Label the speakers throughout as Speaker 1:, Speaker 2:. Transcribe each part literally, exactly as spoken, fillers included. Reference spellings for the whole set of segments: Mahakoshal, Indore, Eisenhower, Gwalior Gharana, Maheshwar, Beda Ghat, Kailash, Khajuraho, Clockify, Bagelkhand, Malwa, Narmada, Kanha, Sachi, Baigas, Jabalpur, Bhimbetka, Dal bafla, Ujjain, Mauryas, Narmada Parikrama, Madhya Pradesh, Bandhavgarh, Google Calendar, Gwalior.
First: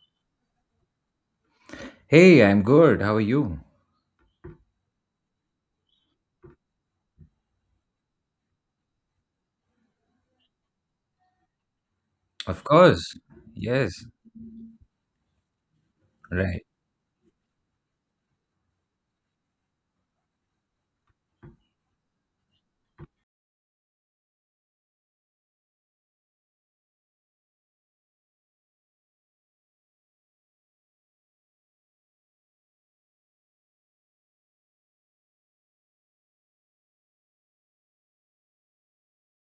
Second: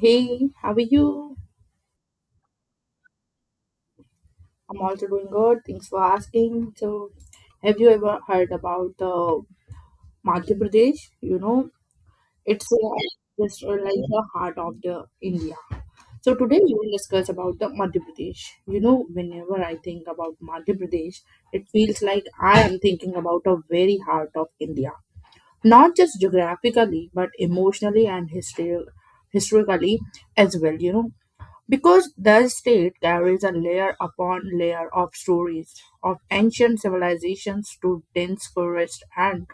Speaker 1: Hey, how are you?
Speaker 2: Hey, I'm good. How are you?
Speaker 1: I'm also doing good. Thanks for asking. So, have you ever heard about uh, Madhya Pradesh? You know,
Speaker 2: Of
Speaker 1: it's uh,
Speaker 2: course.
Speaker 1: just uh, like
Speaker 2: Yes.
Speaker 1: the heart of the India. So today
Speaker 2: Right.
Speaker 1: we will discuss about the Madhya Pradesh. You know, whenever I think about Madhya Pradesh, it feels like I am thinking about a very heart of India, not just geographically but emotionally and histori- historically as well. You know, because the state carries a layer upon layer of stories of ancient civilizations to dense forest and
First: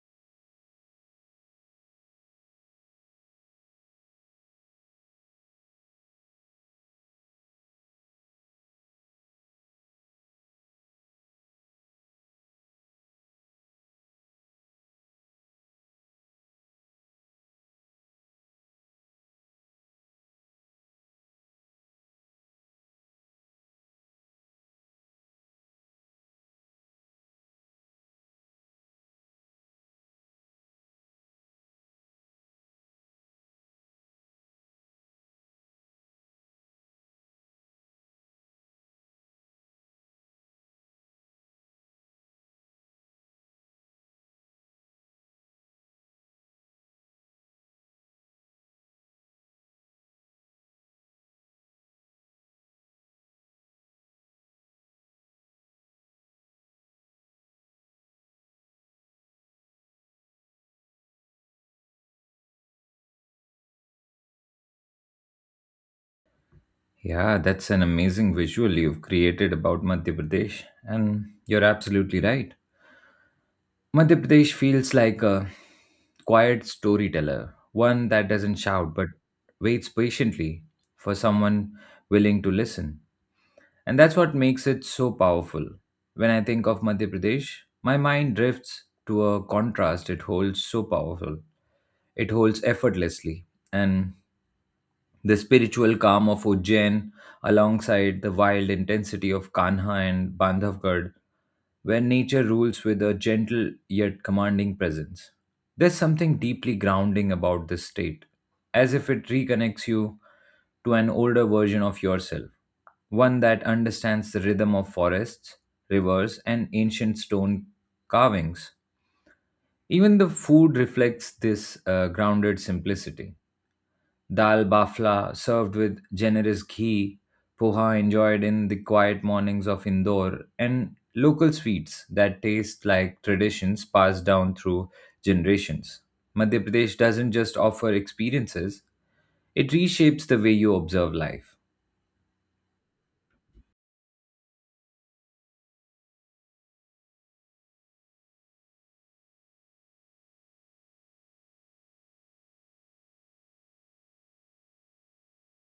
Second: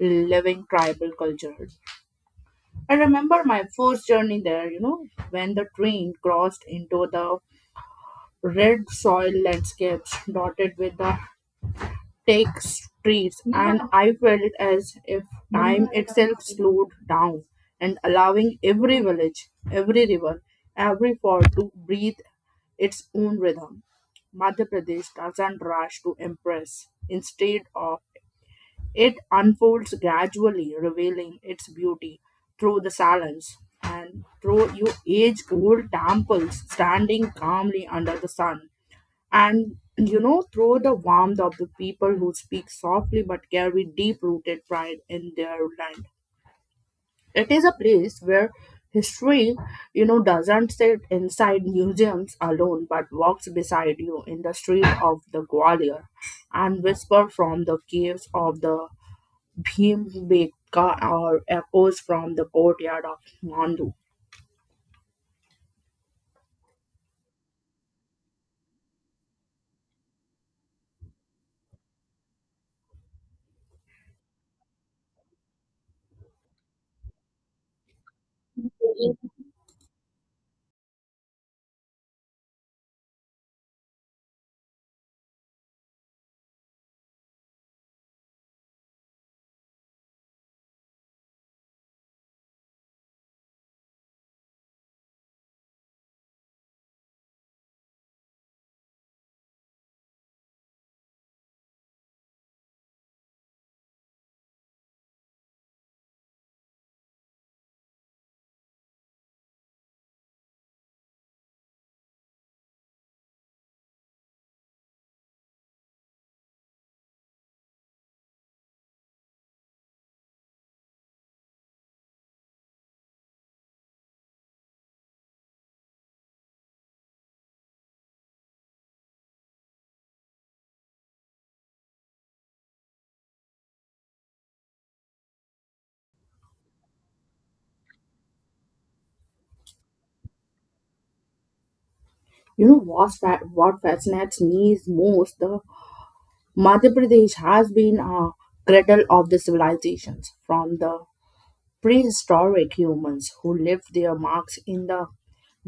Speaker 1: living tribal culture. I remember my first journey there, you know, when the train crossed into the red soil landscapes dotted with the Take streets, and I felt as if time itself slowed down and allowing every village, every river, every fort to breathe its own rhythm. Madhya Pradesh doesn't rush to impress. Instead of it unfolds gradually, revealing its beauty through the silence and through you age old temples standing calmly under the sun, and you know, through the warmth of the people who speak softly but carry deep rooted pride in their land. It is a place where history, you know, doesn't sit inside museums alone but walks beside you in the street of the gwalior and whisper from the caves of the bhimbetka or echoes from the courtyard of mandu.
Speaker 2: Yeah, that's an amazing visual you've created about Madhya Pradesh. And you're absolutely right. Madhya Pradesh feels like a quiet storyteller, one that doesn't shout but waits patiently for someone willing to listen. And that's what makes it so powerful. When I think of Madhya Pradesh, my mind drifts to a contrast it holds so powerful. It holds effortlessly. And the spiritual calm of Ujjain, alongside the wild intensity of Kanha and Bandhavgarh, where nature rules with a gentle yet commanding presence. There's something deeply grounding about this state, as if it reconnects you to an older version of yourself, one that understands the rhythm of forests, rivers, and ancient stone carvings. Even the food reflects this uh, grounded simplicity. Dal bafla, served with generous ghee, poha enjoyed in the quiet mornings of Indore, and local sweets that taste like traditions passed down through generations. Madhya Pradesh doesn't just offer experiences, it reshapes the way you observe life.
Speaker 1: You know what's fa- what fascinates me is most the Madhya Pradesh has been a cradle of the civilizations, from the prehistoric humans who left their marks in the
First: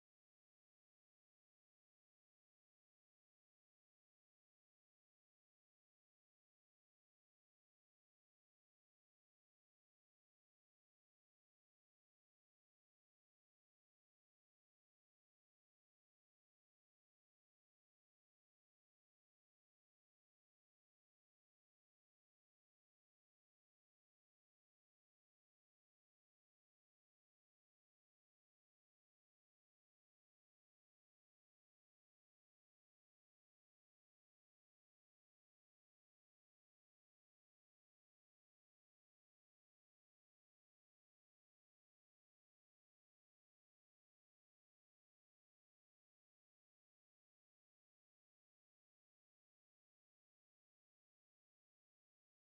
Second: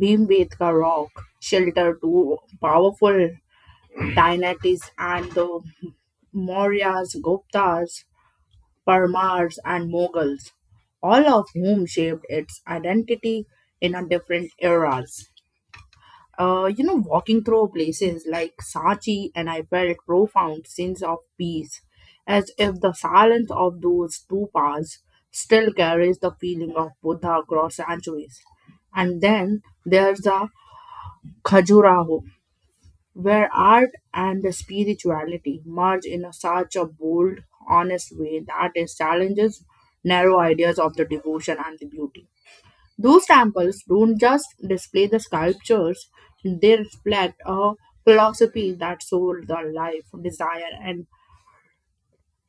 Speaker 1: Bhimbetka rock shelter to powerful dynasties and the Mauryas, Guptas, Parmars, and Mughals, all of whom shaped its identity in a different eras. Uh, you know, walking through places like Sachi, and I felt profound sense of peace, as if the silence of those two paths still carries the feeling of Buddha across centuries. And then there's the Khajuraho, where art and the spirituality merge in a such a bold, honest way that it challenges narrow ideas of the devotion and the beauty. Those temples don't just display the sculptures, they reflect a philosophy that soul, the life, desire, and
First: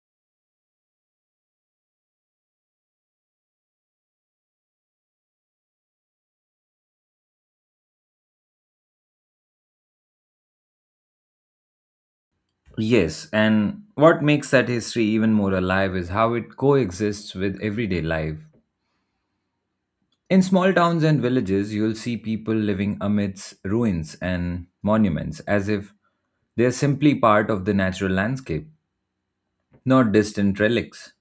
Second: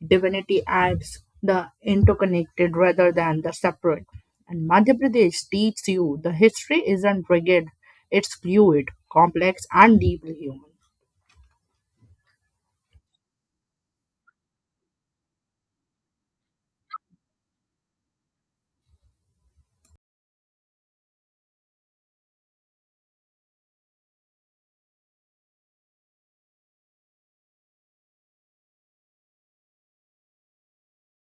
Speaker 1: divinity as the interconnected rather than the separate. And Madhya Pradesh teaches you the history isn't rigid, it's fluid, complex, and deeply human.
Speaker 2: Yes, and what makes that history even more alive is how it coexists with everyday life. In small towns and villages, you'll see people living amidst ruins and monuments as if they're simply part of the natural landscape, not distant relics.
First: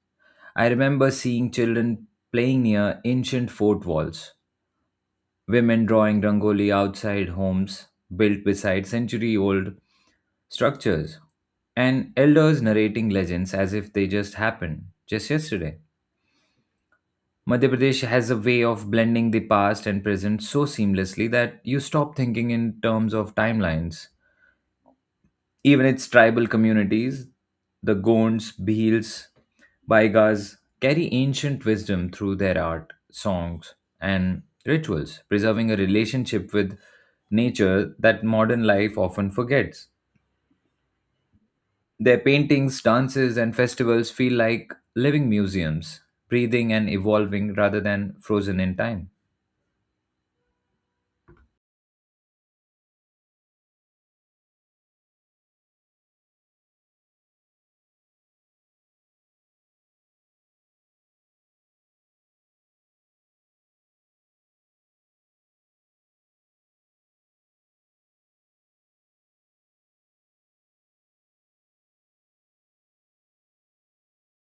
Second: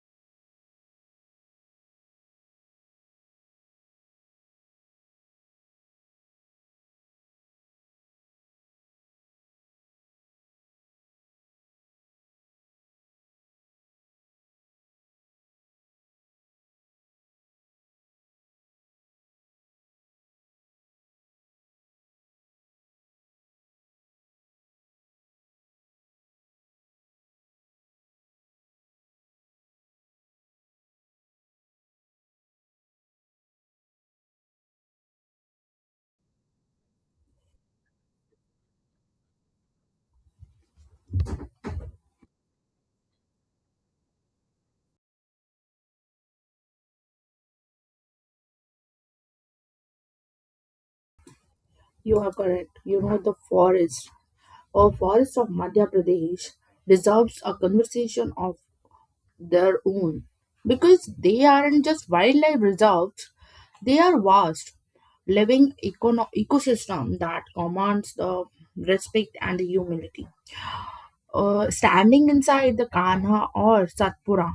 Speaker 2: I remember seeing children playing near ancient fort walls, women drawing rangoli outside homes built beside century old structures, and elders narrating legends as if they just happened just yesterday. Madhya Pradesh has a way of blending the past and present so seamlessly that you stop thinking in terms of timelines. Even its tribal communities, the Gonds, Bhils, Baigas, carry ancient wisdom through their art, songs, and rituals, preserving a relationship with nature that modern life often forgets. Their paintings, dances, and festivals feel like living museums, breathing and evolving rather than frozen in time.
Speaker 1: You are correct. You know, the forest or forests of Madhya Pradesh deserves a conversation of their own because they aren't just wildlife reserves, they are vast living econo- ecosystem that commands the respect and humility. Uh, standing inside the kanha or satpura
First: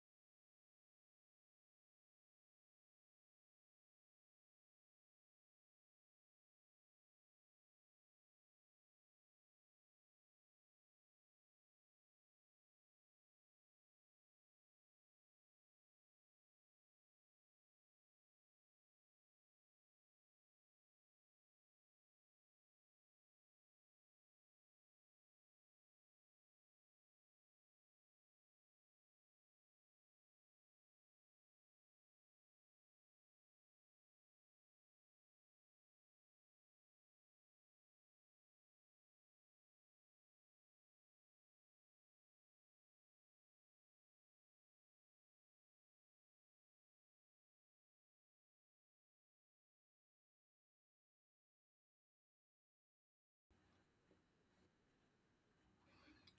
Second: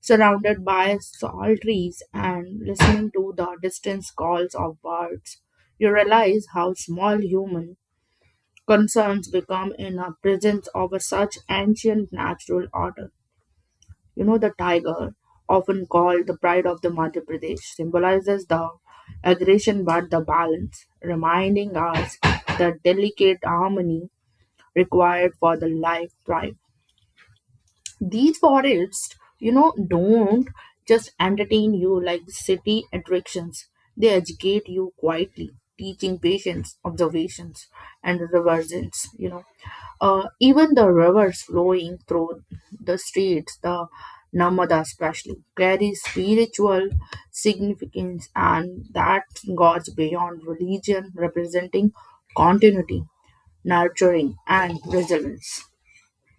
Speaker 1: surrounded by salt trees and listening to the distant calls of birds, you realize how small human concerns become in the presence of such ancient natural order. You know, the tiger, often called the pride of the Madhya Pradesh, symbolizes the aggression but the balance, reminding us the delicate harmony required for the life thrive. These forests, you know, don't just entertain you like city attractions. They educate you quietly, teaching patience, observations, and reverence. You know, uh, even the rivers flowing through the streets, the Namada especially, carry spiritual significance, and that goes beyond religion, representing continuity, nurturing, and resilience.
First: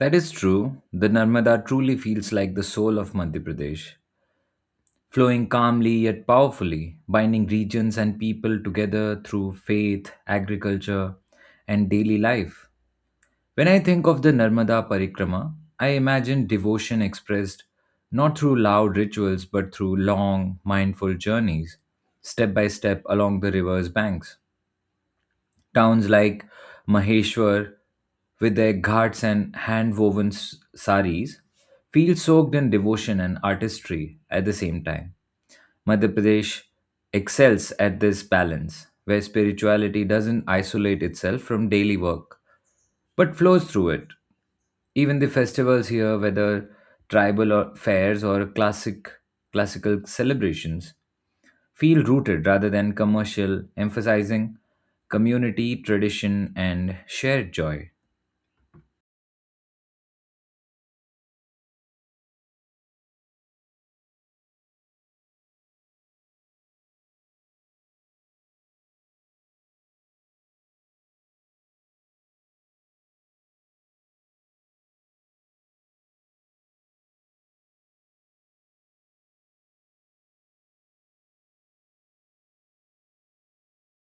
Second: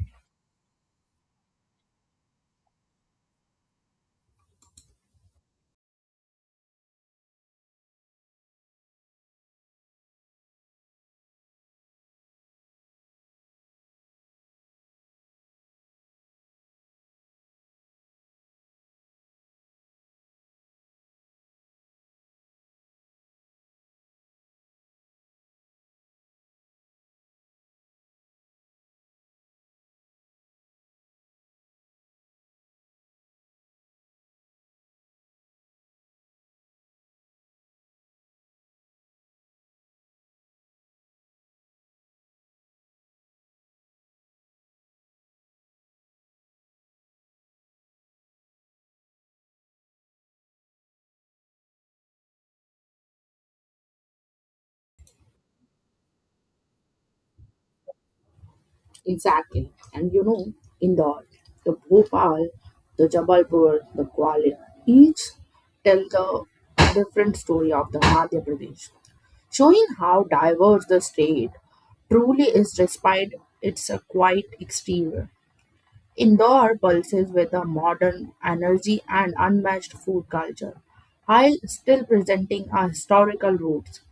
Speaker 2: That is true. The Narmada truly feels like the soul of Madhya Pradesh, flowing calmly yet powerfully, binding regions and people together through faith, agriculture, and daily life. When I think of the Narmada Parikrama, I imagine devotion expressed not through loud rituals but through long, mindful journeys, step by step along the river's banks. Towns like Maheshwar, with their ghats and hand woven saris, feel soaked in devotion and artistry at the same time. Madhya Pradesh excels at this balance, where spirituality doesn't isolate itself from daily work but flows through it. Even the festivals here, whether tribal or fairs or classic classical celebrations, feel rooted rather than commercial, emphasizing community, tradition, and shared joy.
Speaker 1: Exactly. And you know, Indore, the Bhopal, the Jabalpur, the Gwalior, each tell the different story of the Madhya Pradesh, showing how diverse the state truly is despite its uh, quiet exterior. Indore pulses with a modern energy and unmatched food culture, while still presenting our historical roots.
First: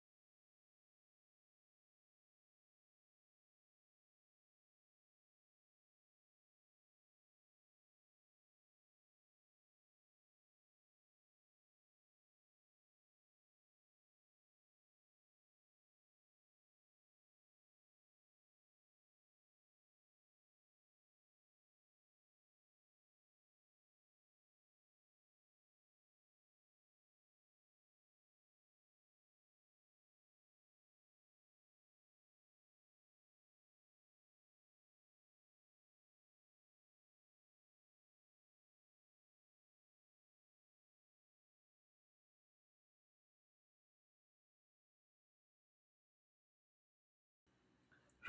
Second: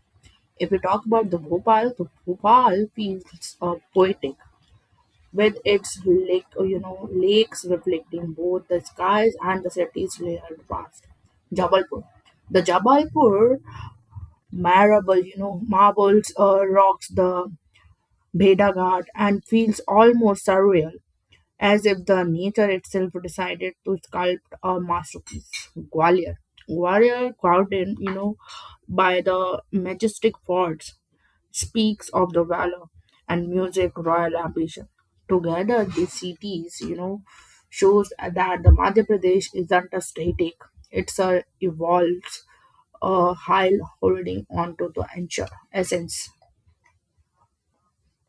Speaker 1: If we talk about the Bhopal, the Bhopal feels uh, poetic with its lake, you know, lakes reflecting both the skies and the city's layered past. Jabalpur. The Jabalpur marble, you know, marbles uh, rocks the Beda Ghat and feels almost surreal, as if the nature itself decided to sculpt a masterpiece. Gwalior. Gwalior, crowded, you know, by the majestic forts, speaks of the valor and music royal ambition. Together, these cities, you know, shows that the Madhya Pradesh isn't a static; it's a evolves, uh, while holding on to the encha- essence.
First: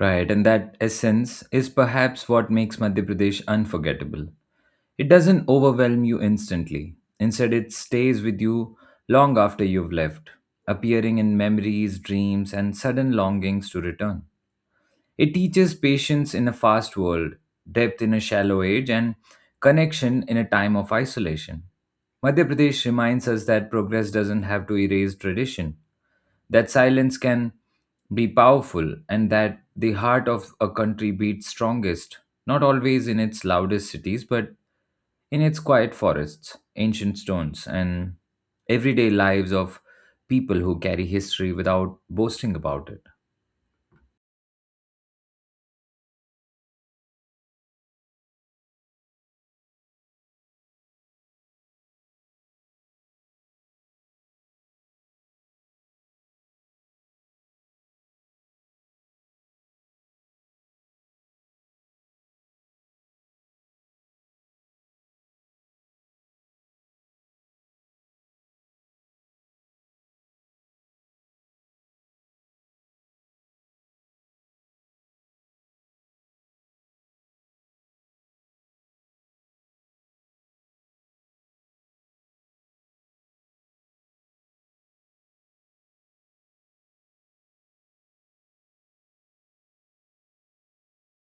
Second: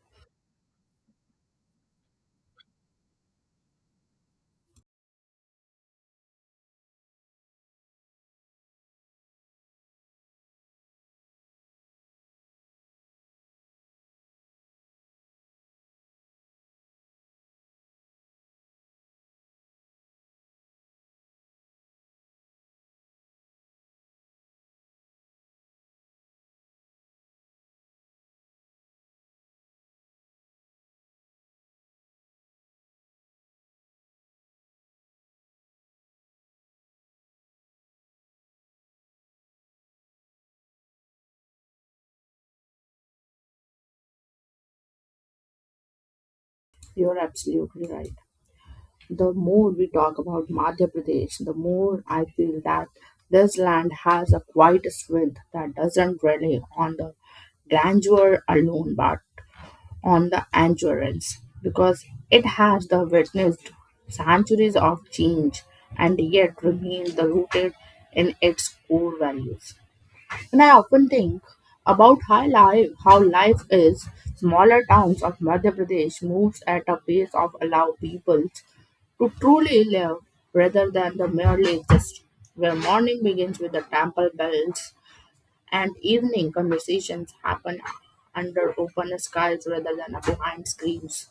Speaker 2: Right, and that essence is perhaps what makes Madhya Pradesh unforgettable. It doesn't overwhelm you instantly. Instead, it stays with you long after you've left, appearing in memories, dreams, and sudden longings to return. It teaches patience in a fast world, depth in a shallow age, and connection in a time of isolation. Madhya Pradesh reminds us that progress doesn't have to erase tradition, that silence can be powerful, and that the heart of a country beats strongest, not always in its loudest cities, but in its quiet forests, ancient stones, and everyday lives of people who carry history without boasting about it.
Speaker 1: You're absolutely right. The more we talk about Madhya Pradesh, the more I feel that this land has a quiet strength that doesn't rely on the grandeur alone but on the endurance, because it has the witnessed centuries of change and yet remains the rooted in its core values. And I often think about how life, how life is. Smaller towns of Madhya Pradesh moves at a pace of allow people to truly live rather than the merely exist. Where morning begins with the temple bells and evening conversations happen under open skies rather than behind screens.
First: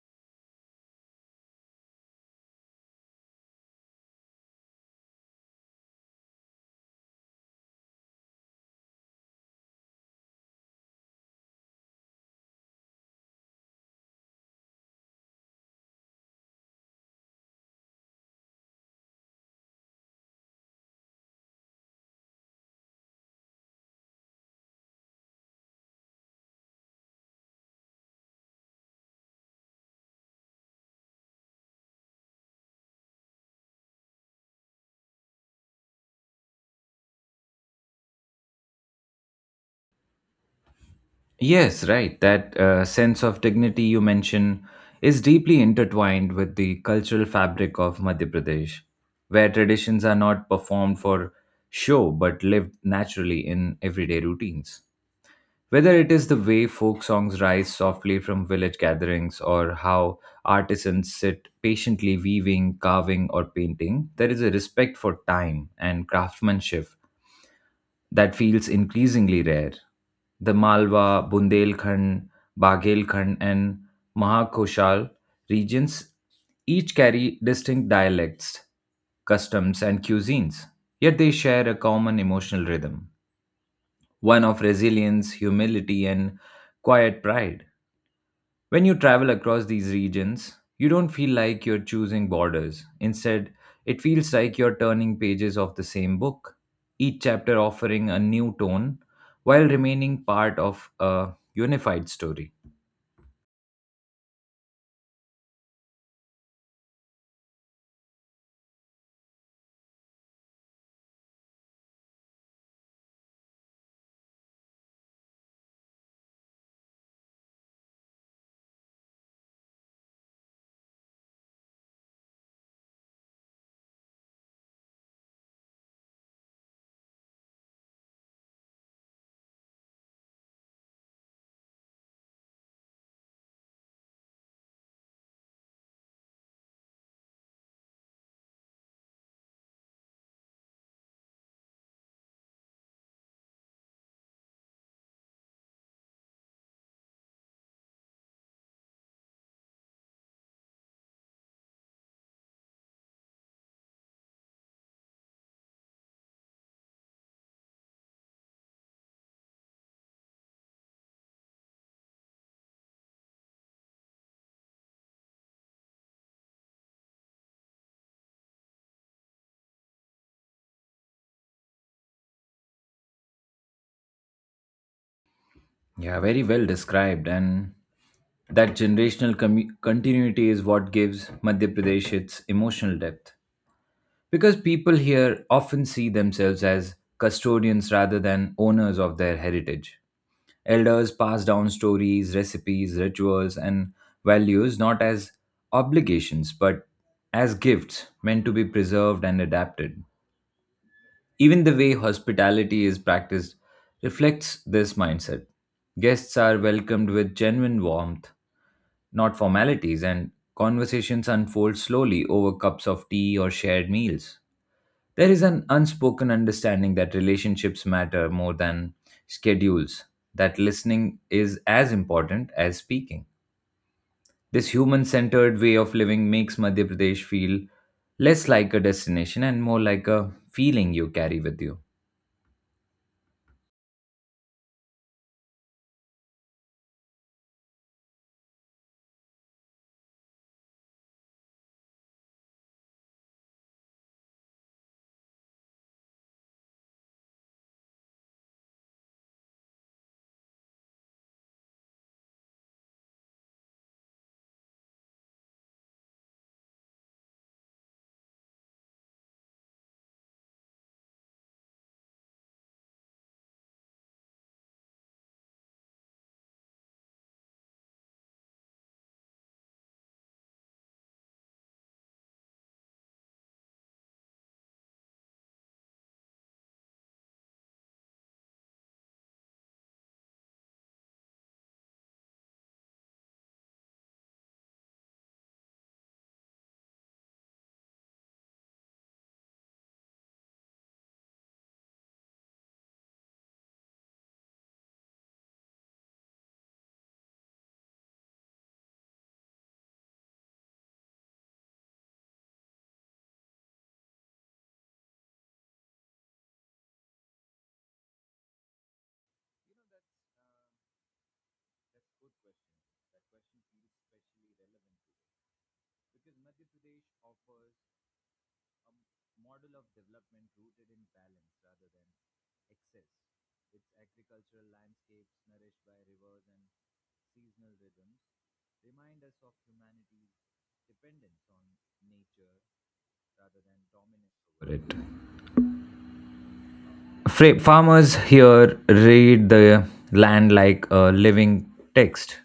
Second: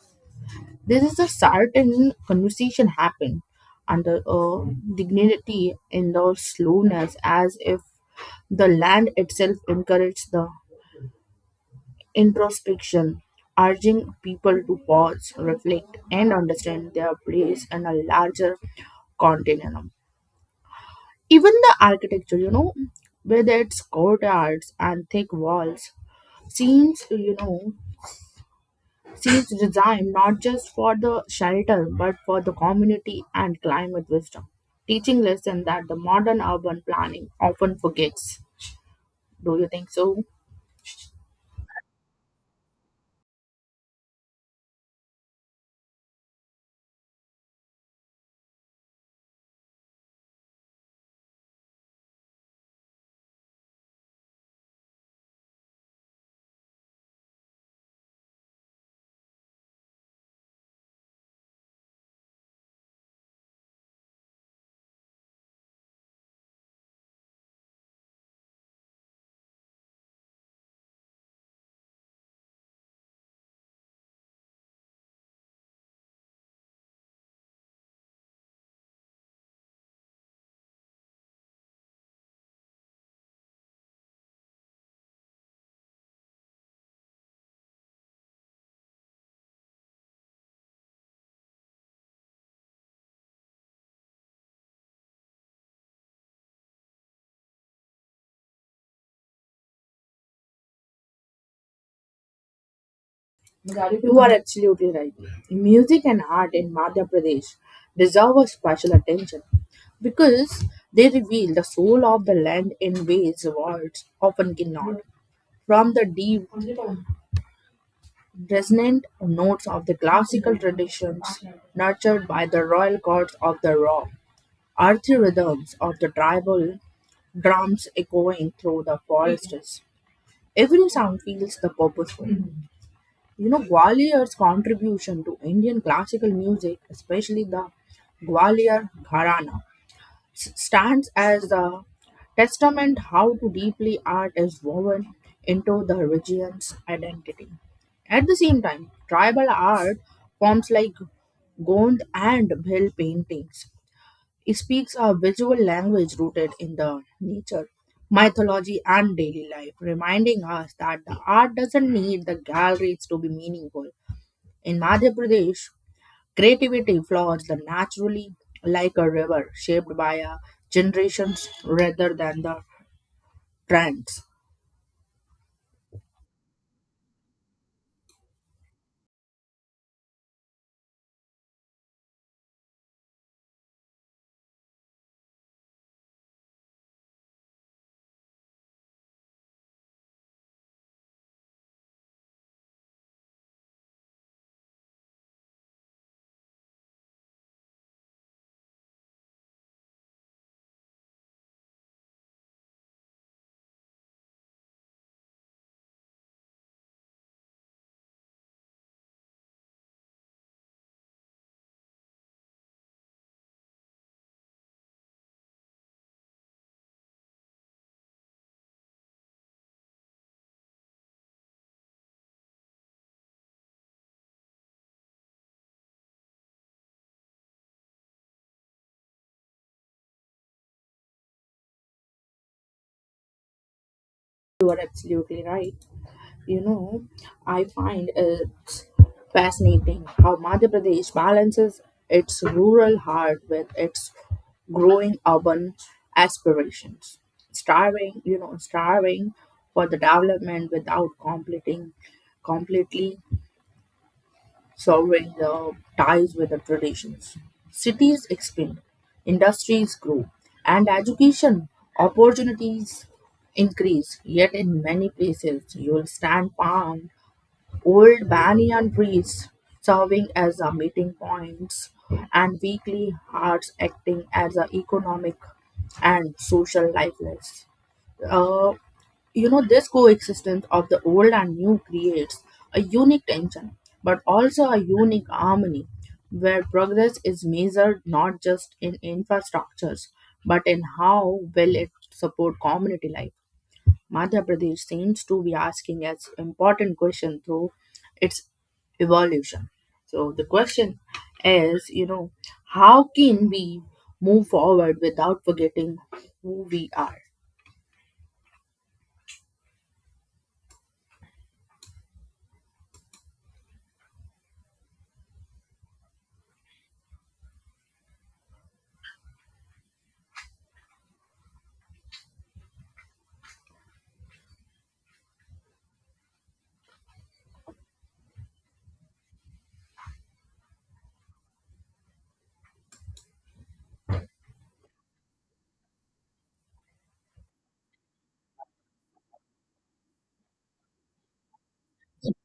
Speaker 1: This is a certain conversation happen under uh, dignity in the slowness, as if the land itself encourages the introspection, urging people to pause, reflect, and understand their place in a larger continuum. Even the architecture, you know, with its courtyards and thick walls, seems, you know, seems designed not just for the shelter but for the community and climate wisdom, teaching lesson that the modern urban planning often forgets. Do you think so?
Speaker 2: Yes, right. That uh, sense of dignity you mention is deeply intertwined with the cultural fabric of Madhya Pradesh, where traditions are not performed for show but lived naturally in everyday routines. Whether it is the way folk songs rise softly from village gatherings or how artisans sit patiently weaving, carving, or painting, there is a respect for time and craftsmanship that feels increasingly rare. The Malwa, Bundelkhand, Bagelkhand, and Mahakoshal regions each carry distinct dialects, customs, and cuisines, yet they share a common emotional rhythm one of resilience, humility, and quiet pride. When you travel across these regions, you don't feel like you're choosing borders. Instead, it feels like you're turning pages of the same book, each chapter offering a new tone while remaining part of a unified story.
Speaker 1: You are absolutely right. Music and art in Madhya Pradesh deserve a special attention because they reveal the soul of the land in ways words often cannot. From the deep, resonant notes of the classical traditions nurtured by the royal gods of the rock, earthy rhythms of the tribal drums echoing through the forests. Every sound feels the purposeful. You know, Gwalior's contribution to Indian classical music, especially the Gwalior Gharana, s- stands as a testament how to deeply art is woven into the region's identity. At the same time, tribal art forms like Gond and Bhil paintings. It speaks a visual language rooted in the nature, mythology, and daily life, reminding us that the art doesn't need the galleries to be meaningful. In Madhya Pradesh, creativity flows naturally like a river shaped by a generations rather than the trends.
Speaker 2: Yeah, very well described. And that generational commu- continuity is what gives Madhya Pradesh its emotional depth. Because people here often see themselves as custodians rather than owners of their heritage. Elders pass down stories, recipes, rituals, and values not as obligations but as gifts meant to be preserved and adapted. Even the way hospitality is practiced reflects this mindset. Guests are welcomed with genuine warmth, not formalities, and conversations unfold slowly over cups of tea or shared meals. There is an unspoken understanding that relationships matter more than schedules, that listening is as important as speaking. This human centered way of living makes Madhya Pradesh feel less like a destination and more like a feeling you carry with you.
Speaker 1: You are absolutely right. You know, I find it's fascinating how Madhya Pradesh balances its rural heart with its growing urban aspirations, starving, you know, starving for the development without completing completely solving the ties with the traditions. Cities expand, industries grow, and education opportunities increase. Yet, in many places, you will stand palm, old banyan trees serving as a meeting points, and weekly hearts acting as a economic and social lifeless. Uh, you know, this coexistence of the old and new creates a unique tension, but also a unique harmony, where progress is measured not just in infrastructures, but in how well it supports community life. Madhya Pradesh seems to be asking as important question through its evolution. So the question is, you know, how can we move forward without forgetting who we are?
Speaker 2: Because Madhya Pradesh offers a m- model of development rooted in balance rather than excess. Its agricultural landscapes, nourished by rivers and seasonal rhythms, remind us of humanity's dependence on nature rather than dominance over it. Fra- farmers here read the land like a living text,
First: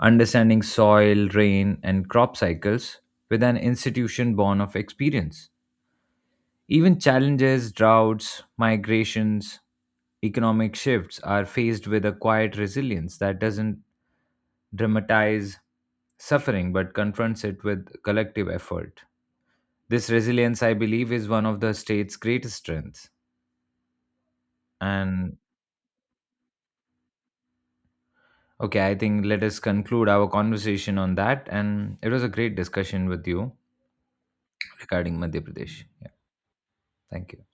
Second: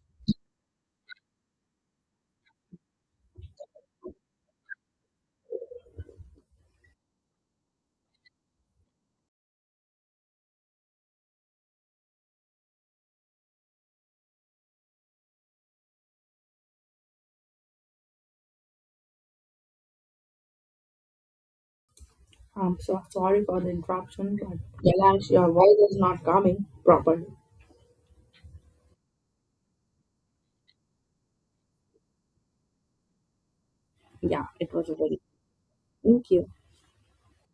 Speaker 2: understanding soil, rain, and crop cycles with an institution born of experience. Even challenges, droughts, migrations, economic shifts are faced with a quiet resilience that doesn't dramatize suffering but confronts it with collective effort. This resilience, I believe, is one of the state's greatest
Speaker 1: I'm so
Speaker 2: strengths.
Speaker 1: sorry for the interruption, but Kailash,
Speaker 2: And
Speaker 1: your voice is not coming properly.
Speaker 2: Okay, I think let us conclude our conversation on that. And it was a great discussion with you
Speaker 1: Yeah, it was a
Speaker 2: regarding
Speaker 1: very
Speaker 2: Madhya Pradesh. Yeah,
Speaker 1: thank you.
Speaker 2: thank you.